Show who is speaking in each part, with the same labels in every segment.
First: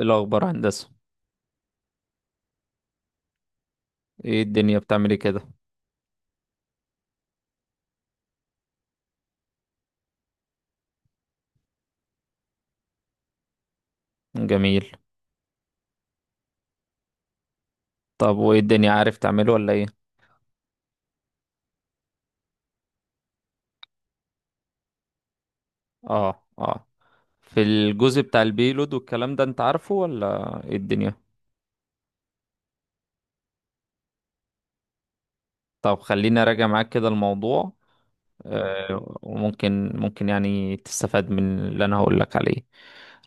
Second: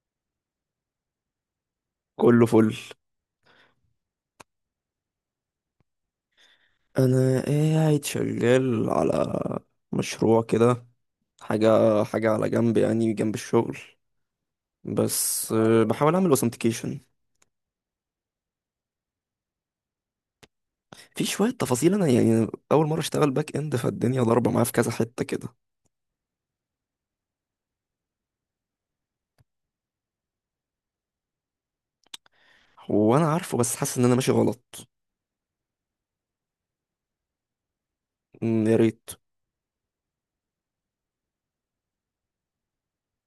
Speaker 1: إيه الأخبار، هندسة؟
Speaker 2: كله فل.
Speaker 1: ايه الدنيا بتعملي كده؟
Speaker 2: انا قاعد شغال على مشروع كده، حاجه حاجه على جنب، يعني جنب الشغل.
Speaker 1: جميل.
Speaker 2: بس بحاول اعمل اوثنتيكيشن.
Speaker 1: طب وايه الدنيا، عارف تعمله ولا ايه؟
Speaker 2: في شويه تفاصيل، انا يعني اول مره اشتغل باك اند، فالدنيا ضاربه معايا في كذا حته كده.
Speaker 1: اه اه. في الجزء بتاع البيلود والكلام ده، انت عارفه ولا ايه الدنيا؟
Speaker 2: هو انا عارفه بس حاسس ان انا ماشي غلط.
Speaker 1: طب خليني اراجع معاك كده الموضوع.
Speaker 2: يا ريت.
Speaker 1: آه، وممكن ممكن يعني تستفاد من اللي انا هقول لك عليه.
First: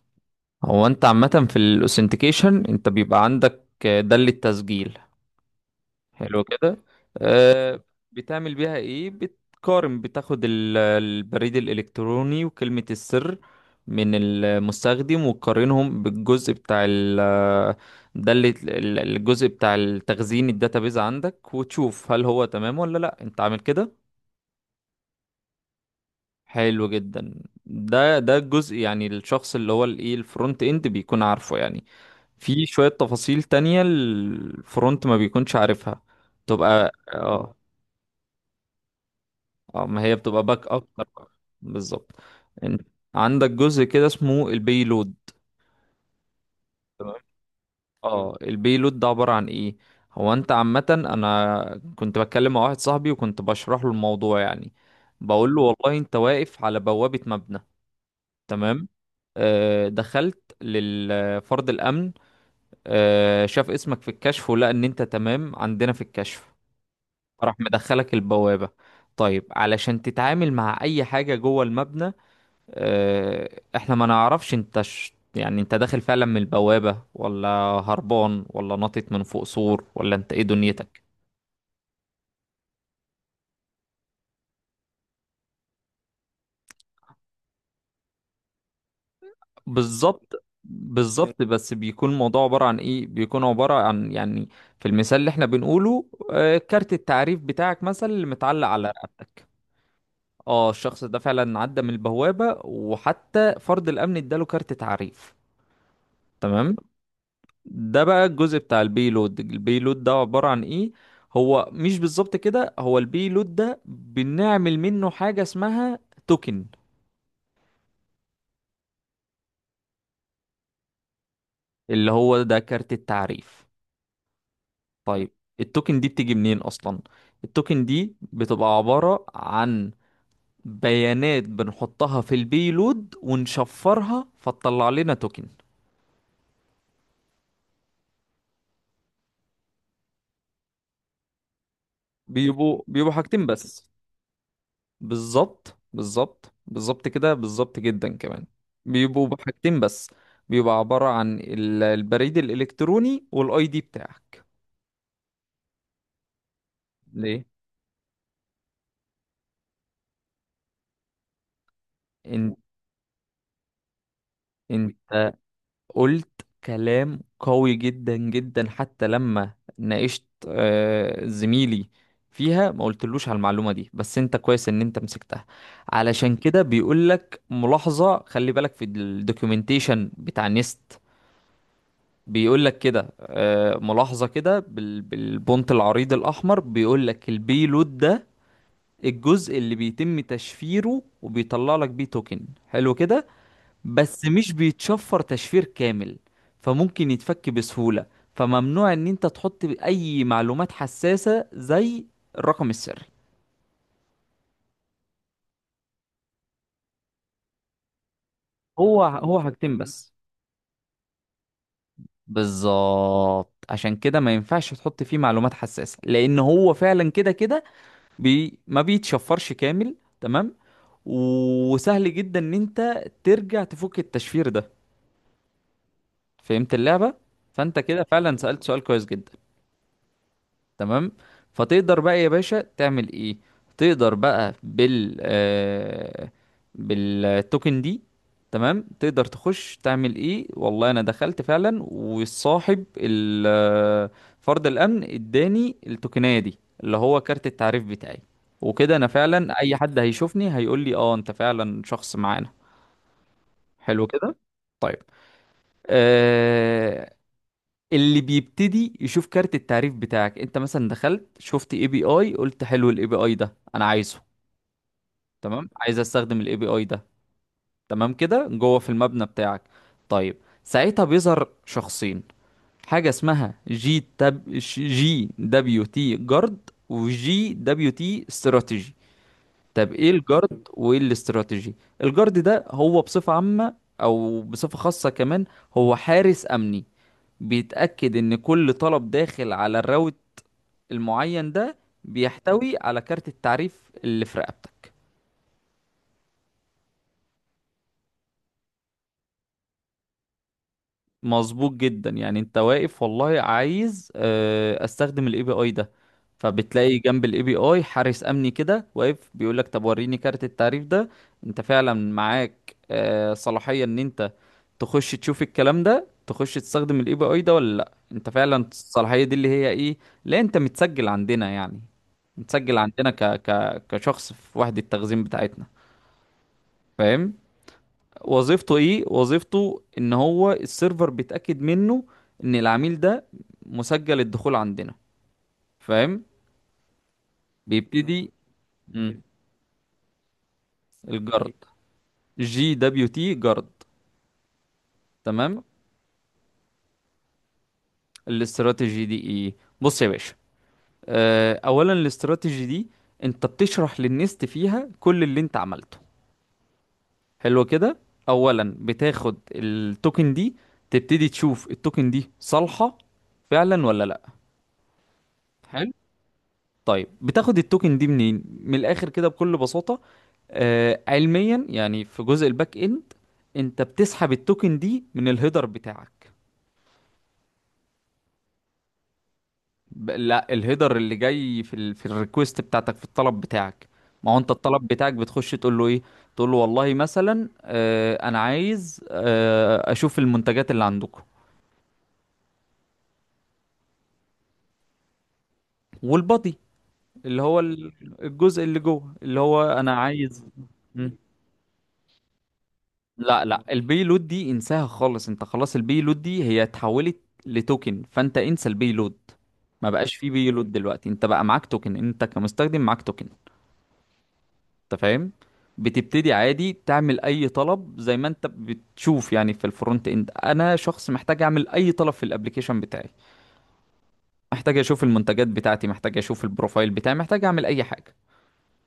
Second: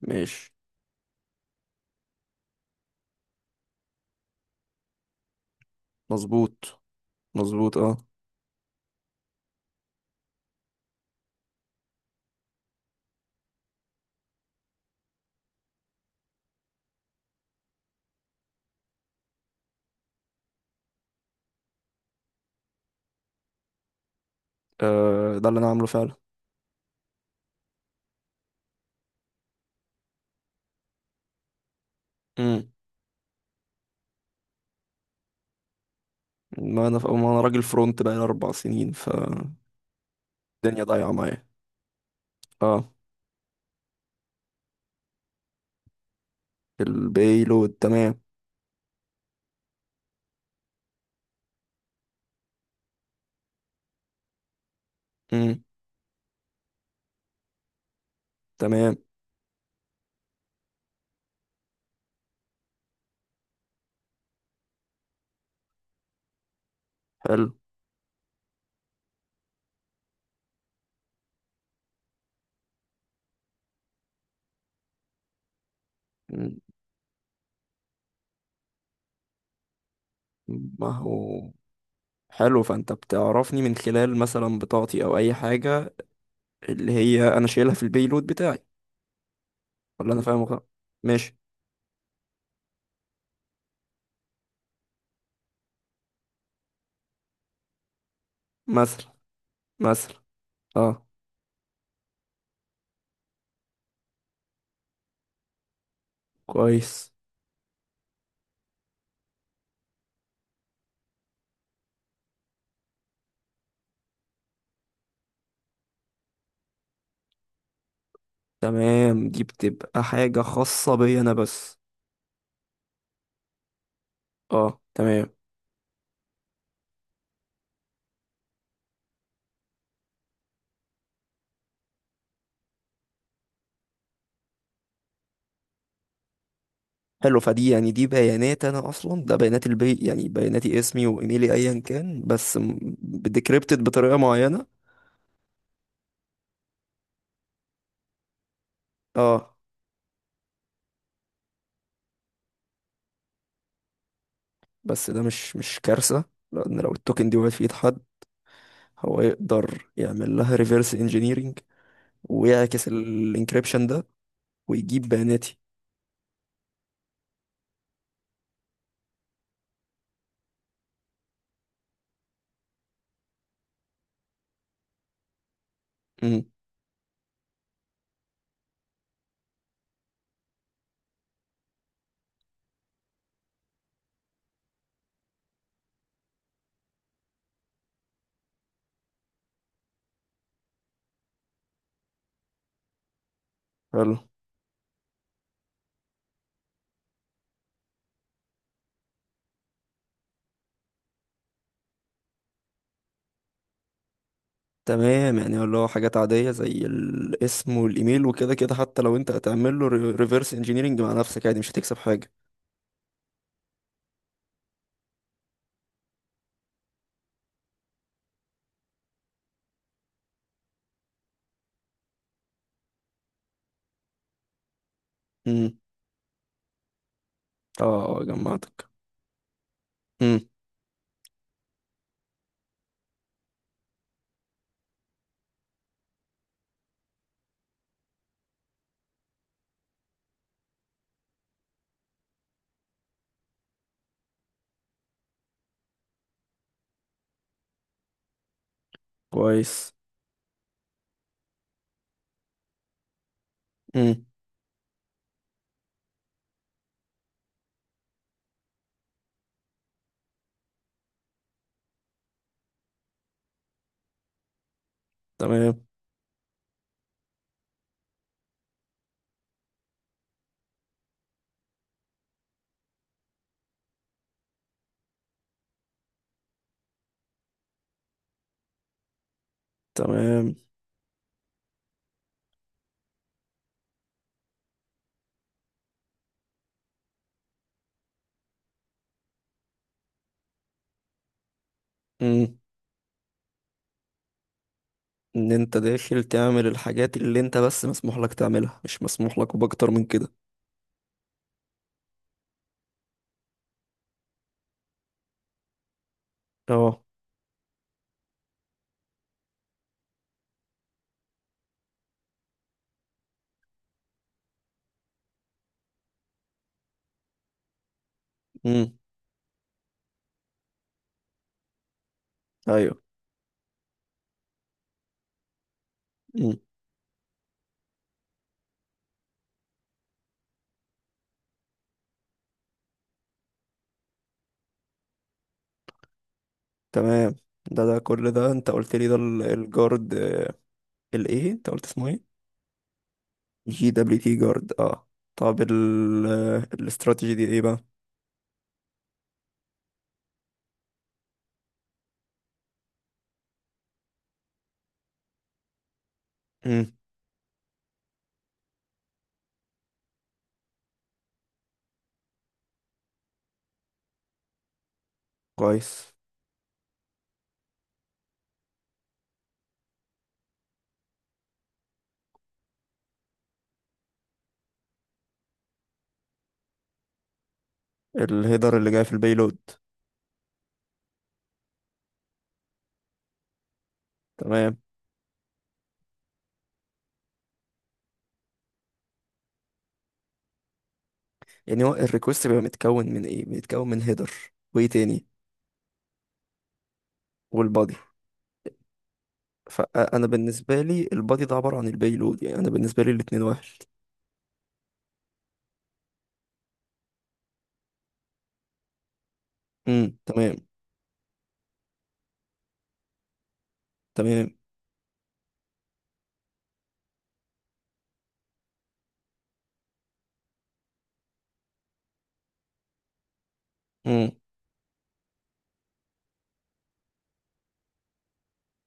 Speaker 2: ماشي.
Speaker 1: هو انت عامة في الاوثنتيكيشن انت بيبقى عندك ده للتسجيل. حلو كده.
Speaker 2: مظبوط. مظبوط
Speaker 1: آه.
Speaker 2: اه.
Speaker 1: بتعمل بيها ايه؟ بتقارن، بتاخد البريد الالكتروني وكلمة السر من المستخدم وتقارنهم بالجزء بتاع ده اللي الجزء بتاع التخزين الداتابيز عندك، وتشوف هل هو تمام ولا لا، انت عامل كده؟
Speaker 2: آه، ده اللي انا عامله فعلا.
Speaker 1: حلو جدا. ده الجزء، يعني الشخص اللي هو الايه الفرونت اند بيكون عارفه يعني. في
Speaker 2: امم.
Speaker 1: شوية تفاصيل تانية الفرونت ما بيكونش عارفها.
Speaker 2: ما
Speaker 1: تبقى
Speaker 2: انا ما انا
Speaker 1: اه.
Speaker 2: راجل فرونت بقى 4 سنين فالدنيا،
Speaker 1: اه، ما هي بتبقى باك اب.
Speaker 2: ضايعه معايا.
Speaker 1: بالظبط. إن-
Speaker 2: اه.
Speaker 1: عندك جزء كده اسمه البيلود. تمام.
Speaker 2: البيلود تمام.
Speaker 1: اه، البيلود ده عبارة عن ايه؟ هو انت عامة، انا كنت بتكلم مع واحد صاحبي وكنت بشرح له الموضوع يعني. بقول له
Speaker 2: امم.
Speaker 1: والله انت واقف على بوابة مبنى. تمام.
Speaker 2: تمام.
Speaker 1: دخلت للفرد الامن. شاف اسمك في الكشف ولقى ان انت تمام عندنا في الكشف.
Speaker 2: حلو.
Speaker 1: راح مدخلك البوابة. طيب علشان تتعامل مع اي حاجة جوه المبنى، آه، احنا ما نعرفش انت يعني انت داخل فعلا من
Speaker 2: مم.
Speaker 1: البوابة، ولا هربان، ولا ناطط من فوق سور، ولا انت ايه
Speaker 2: ما
Speaker 1: دنيتك؟
Speaker 2: هو، حلو، فانت بتعرفني من خلال مثلا بطاقتي او اي حاجه، اللي هي انا شايلها في البيلود بتاعي. ولا انا
Speaker 1: بالظبط
Speaker 2: فاهم غلط؟ ماشي.
Speaker 1: بالظبط. بس بيكون الموضوع عبارة عن ايه؟ بيكون عبارة عن يعني، في المثال اللي احنا بنقوله، كارت التعريف بتاعك مثلا اللي متعلق على
Speaker 2: مثلا.
Speaker 1: رقبتك.
Speaker 2: مثلا.
Speaker 1: اه، الشخص
Speaker 2: اه.
Speaker 1: ده فعلا عدى من البوابة، وحتى فرد الامن اداله كارت تعريف. تمام.
Speaker 2: كويس.
Speaker 1: ده بقى الجزء بتاع البيلود. البيلود ده عبارة عن ايه؟ هو مش بالظبط كده، هو البيلود ده بنعمل منه حاجة اسمها توكن.
Speaker 2: تمام، دي بتبقى حاجه خاصه بيا انا بس.
Speaker 1: اللي هو ده كارت التعريف.
Speaker 2: اه
Speaker 1: طيب.
Speaker 2: تمام.
Speaker 1: التوكن دي بتيجي منين اصلا؟ التوكن دي بتبقى عبارة عن بيانات بنحطها في البيلود ونشفرها فتطلع لنا توكن.
Speaker 2: حلو، فدي يعني دي بيانات، انا اصلا ده بيانات البي، يعني بياناتي، اسمي وايميلي ايا كان، بس
Speaker 1: بيبقوا حاجتين
Speaker 2: بديكريبتد
Speaker 1: بس.
Speaker 2: بطريقه معينه.
Speaker 1: بالظبط بالظبط بالظبط كده، بالظبط جدا كمان. بيبقوا
Speaker 2: اه،
Speaker 1: بحاجتين بس. بيبقى عبارة عن البريد الإلكتروني والاي دي بتاعك.
Speaker 2: بس ده مش كارثة. لأن لو التوكن دي
Speaker 1: ليه؟
Speaker 2: وقعت في إيد حد، هو يقدر يعمل لها ريفرس انجينيرينج،
Speaker 1: انت
Speaker 2: ويعكس الانكريبشن ده، ويجيب
Speaker 1: انت
Speaker 2: بياناتي.
Speaker 1: قلت كلام قوي جدا جدا. حتى لما ناقشت زميلي فيها، ما قلتلوش على المعلومة دي، بس انت كويس ان انت مسكتها. علشان
Speaker 2: امم.
Speaker 1: كده بيقولك ملاحظة، خلي بالك في الدوكيومنتيشن بتاع نيست. بيقول لك كده ملاحظة كده بالبونت العريض الأحمر، بيقول لك البيلود ده الجزء اللي بيتم تشفيره وبيطلع لك بيه توكن، حلو كده.
Speaker 2: حلو
Speaker 1: بس مش بيتشفر تشفير كامل، فممكن يتفك بسهولة. فممنوع ان انت تحط اي معلومات حساسة زي الرقم السري.
Speaker 2: تمام، يعني اللي هو حاجات عادية زي الاسم والإيميل، وكده كده حتى
Speaker 1: هو
Speaker 2: لو أنت
Speaker 1: هو حاجتين
Speaker 2: هتعمل له
Speaker 1: بس.
Speaker 2: ريفرس انجينيرينج مع نفسك عادي، مش هتكسب حاجة.
Speaker 1: بالظبط، عشان كده ما ينفعش تحط فيه معلومات حساسة، لان هو فعلا كده كده ما بيتشفرش كامل. تمام. وسهل جدا ان انت ترجع تفك التشفير ده.
Speaker 2: امم.
Speaker 1: فهمت اللعبة. فانت
Speaker 2: اه،
Speaker 1: كده
Speaker 2: آه،
Speaker 1: فعلا سألت سؤال
Speaker 2: جمعتك.
Speaker 1: كويس جدا.
Speaker 2: امم.
Speaker 1: تمام. فتقدر بقى يا باشا تعمل ايه؟ تقدر بقى بالتوكن دي. تمام. تقدر تخش تعمل ايه؟ والله انا دخلت فعلا والصاحب فرد الامن اداني التوكنية دي اللي هو كارت التعريف بتاعي. وكده انا فعلا اي
Speaker 2: كويس.
Speaker 1: حد هيشوفني هيقول لي اه انت فعلا شخص معانا. حلو
Speaker 2: امم.
Speaker 1: كده. طيب. آه، اللي بيبتدي يشوف كارت التعريف بتاعك، انت مثلا دخلت شفت اي بي اي قلت حلو، الاي بي اي ده انا عايزه. تمام.
Speaker 2: تمام.
Speaker 1: عايز استخدم الاي بي اي ده. تمام كده، جوه في المبنى بتاعك. طيب. ساعتها بيظهر شخصين، حاجة اسمها جي دبليو تي جارد وجي دبليو تي استراتيجي. طب ايه
Speaker 2: تمام.
Speaker 1: الجارد وايه الاستراتيجي؟ الجارد ده هو بصفة عامة او بصفة خاصة كمان، هو حارس امني. بيتأكد إن كل طلب داخل على الراوت المعين ده
Speaker 2: امم.
Speaker 1: بيحتوي على كارت التعريف اللي في رقبتك.
Speaker 2: ان انت داخل تعمل الحاجات اللي انت بس مسموح لك تعملها، مش مسموح لك باكتر من كده.
Speaker 1: مظبوط جدا. يعني انت واقف، والله عايز استخدم الاي بي اي ده، فبتلاقي
Speaker 2: اه.
Speaker 1: جنب الاي بي اي حارس امني كده واقف بيقول لك طب وريني كارت التعريف ده. انت فعلا معاك صلاحية ان انت تخش تشوف الكلام ده، تخش تستخدم الاي بي اي ده ولا لا؟ انت فعلا
Speaker 2: امم.
Speaker 1: الصلاحية دي اللي هي ايه؟ لا، انت متسجل عندنا يعني، متسجل
Speaker 2: ايوه.
Speaker 1: عندنا ك كشخص في وحدة التخزين بتاعتنا.
Speaker 2: امم.
Speaker 1: فاهم. وظيفته ايه؟ وظيفته ان هو السيرفر بيتاكد منه ان العميل ده مسجل الدخول عندنا. فاهم.
Speaker 2: تمام. ده
Speaker 1: بيبتدي.
Speaker 2: كل ده انت قلت لي، ده
Speaker 1: مم.
Speaker 2: الجارد. الايه
Speaker 1: الجرد.
Speaker 2: انت قلت اسمه ايه؟
Speaker 1: جي دبليو تي جرد.
Speaker 2: جي دبليو تي جارد، اه. طب
Speaker 1: تمام.
Speaker 2: ال آه، الاستراتيجي دي ايه بقى؟
Speaker 1: الاستراتيجي دي ايه؟ بص يا باشا، اولا الاستراتيجي دي انت بتشرح للنست فيها كل اللي انت عملته.
Speaker 2: امم.
Speaker 1: حلو كده. اولا بتاخد التوكن دي، تبتدي تشوف التوكن دي صالحة فعلا ولا لا.
Speaker 2: كويس.
Speaker 1: طيب. بتاخد التوكن دي منين؟ من الاخر كده بكل بساطة، علميا يعني، في جزء الباك اند انت بتسحب التوكن دي من الهيدر بتاعك.
Speaker 2: الهيدر اللي جاي في البيلود.
Speaker 1: لا، الهيدر اللي جاي في في الريكوست بتاعتك، في الطلب بتاعك. ما هو انت
Speaker 2: تمام،
Speaker 1: الطلب بتاعك بتخش تقول له ايه؟ تقول له والله مثلا انا عايز اشوف المنتجات اللي عندكم.
Speaker 2: يعني هو الريكوست بيبقى متكون من ايه؟ بيتكون من هيدر. وايه تاني؟
Speaker 1: والبادي، اللي هو
Speaker 2: والبادي.
Speaker 1: الجزء اللي جوه اللي هو انا
Speaker 2: فانا
Speaker 1: عايز.
Speaker 2: بالنسبه لي البادي ده عباره عن البيلود، يعني انا بالنسبه لي الاتنين
Speaker 1: لا لا،
Speaker 2: واحد.
Speaker 1: البي لود دي انساها خالص. انت خلاص البي لود دي هي اتحولت لتوكن، فانت انسى البي لود. ما بقاش في بي
Speaker 2: تمام.
Speaker 1: لود دلوقتي. انت بقى معاك توكن، انت كمستخدم معاك توكن.
Speaker 2: تمام.
Speaker 1: انت فاهم. بتبتدي عادي تعمل اي طلب زي ما انت بتشوف يعني. في الفرونت اند انا شخص محتاج اعمل اي طلب في الابليكيشن بتاعي.
Speaker 2: امم
Speaker 1: محتاج اشوف المنتجات بتاعتي، محتاج اشوف البروفايل بتاعي، محتاج اعمل اي حاجة.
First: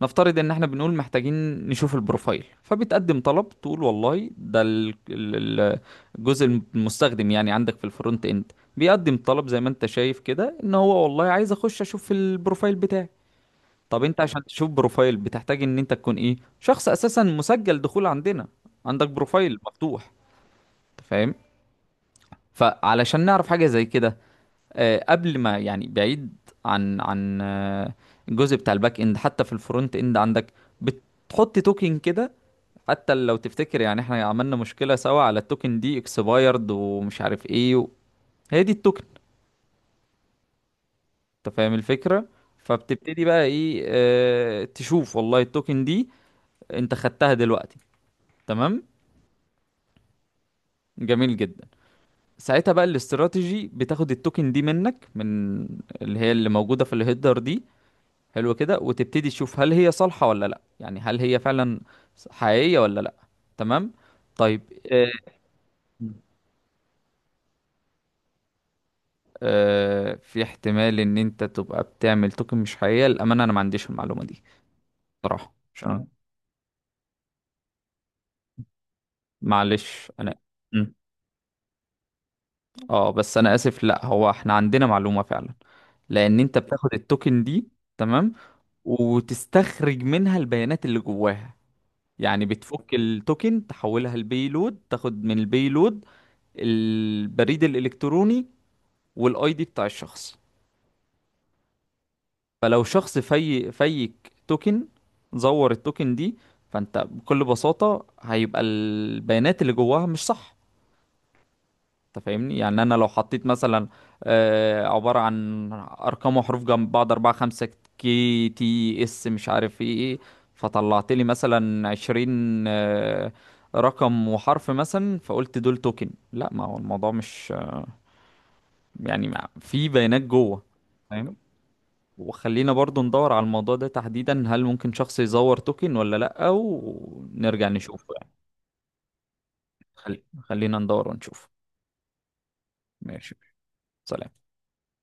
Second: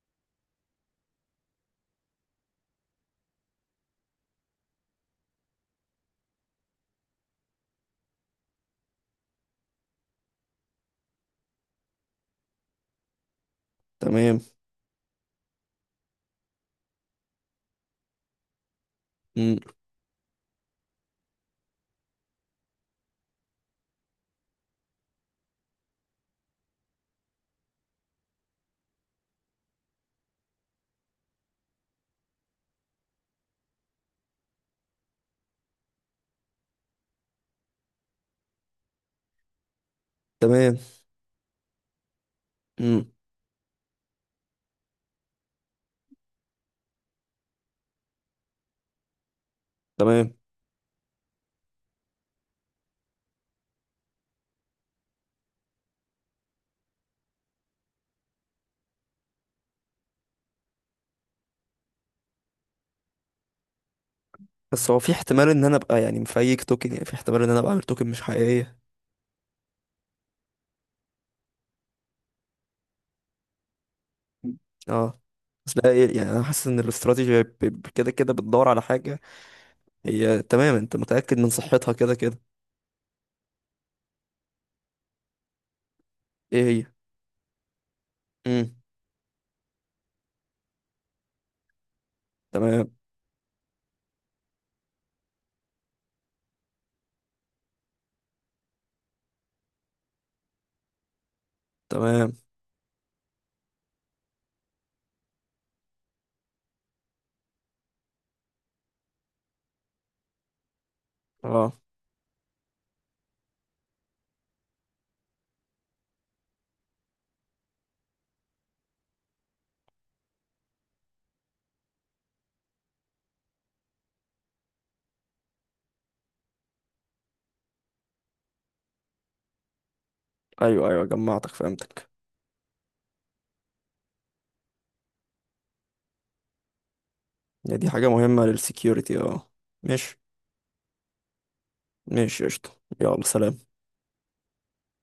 Speaker 1: نفترض ان احنا بنقول محتاجين نشوف البروفايل، فبتقدم طلب تقول والله ده الجزء المستخدم يعني عندك في الفرونت اند بيقدم طلب، زي ما انت شايف كده، ان هو والله عايز اخش اشوف البروفايل بتاعي. طب انت
Speaker 2: تمام.
Speaker 1: عشان تشوف بروفايل بتحتاج ان انت تكون ايه؟ شخص اساسا مسجل دخول عندنا، عندك بروفايل
Speaker 2: امم
Speaker 1: مفتوح. انت فاهم. فعلشان نعرف حاجة زي كده قبل ما يعني بعيد عن الجزء بتاع الباك اند، حتى في الفرونت اند عندك بتحط توكن كده. حتى لو تفتكر يعني احنا عملنا مشكلة سوا على التوكن دي اكسبايرد ومش عارف ايه هي دي التوكن.
Speaker 2: تمام.
Speaker 1: انت فاهم الفكرة.
Speaker 2: امم
Speaker 1: فبتبتدي بقى ايه؟ اه تشوف والله التوكن دي انت خدتها دلوقتي. تمام.
Speaker 2: تمام.
Speaker 1: جميل جدا. ساعتها بقى الاستراتيجي بتاخد التوكن دي منك من اللي هي اللي موجودة في الهيدر دي، حلو كده. وتبتدي تشوف هل هي صالحة ولا لا، يعني هل هي فعلا حقيقية ولا لا. تمام. طيب.
Speaker 2: بس هو
Speaker 1: آه.
Speaker 2: في احتمال ان انا ابقى يعني مفيك توكن، يعني في احتمال ان انا ابقى عامل توكن مش حقيقيه؟
Speaker 1: في احتمال ان انت تبقى بتعمل توكن مش حقيقية، للأمانة انا ما عنديش المعلومة دي
Speaker 2: اه،
Speaker 1: صراحة،
Speaker 2: بس
Speaker 1: عشان
Speaker 2: لا إيه، يعني انا حاسس ان الاستراتيجي كده كده بتدور على حاجه.
Speaker 1: معلش انا.
Speaker 2: هي تمام،
Speaker 1: مم.
Speaker 2: انت متاكد من صحتها كده كده.
Speaker 1: اه بس انا اسف، لا هو احنا عندنا معلومة فعلا، لان انت
Speaker 2: ايه هي؟
Speaker 1: بتاخد التوكن دي، تمام،
Speaker 2: امم
Speaker 1: وتستخرج منها البيانات اللي جواها. يعني
Speaker 2: تمام.
Speaker 1: بتفك التوكن تحولها لبيلود، تاخد من البيلود البريد الالكتروني والاي دي بتاع الشخص.
Speaker 2: تمام.
Speaker 1: فلو شخص في فيك توكن، زور التوكن دي، فانت بكل بساطة هيبقى البيانات اللي جواها مش صح.
Speaker 2: اه،
Speaker 1: انت فاهمني؟ يعني انا لو حطيت مثلا عبارة عن ارقام وحروف جنب بعض اربعة خمسة KTS مش عارف ايه ايه، فطلعت لي مثلا 20 رقم وحرف، مثلا فقلت دول توكن، لا ما هو الموضوع مش يعني في بيانات جوه.
Speaker 2: ايوه ايوه،
Speaker 1: فاهم.
Speaker 2: جمعتك، فهمتك.
Speaker 1: وخلينا برضو ندور على الموضوع ده تحديدا، هل ممكن شخص يزور توكن ولا لأ، ونرجع
Speaker 2: يعني دي حاجه
Speaker 1: نشوفه يعني.
Speaker 2: مهمه للسكيورتي، اه. ماشي.
Speaker 1: خلينا ندور ونشوف.
Speaker 2: ماشي قشطه. يلا
Speaker 1: ماشي.
Speaker 2: سلام.
Speaker 1: سلام.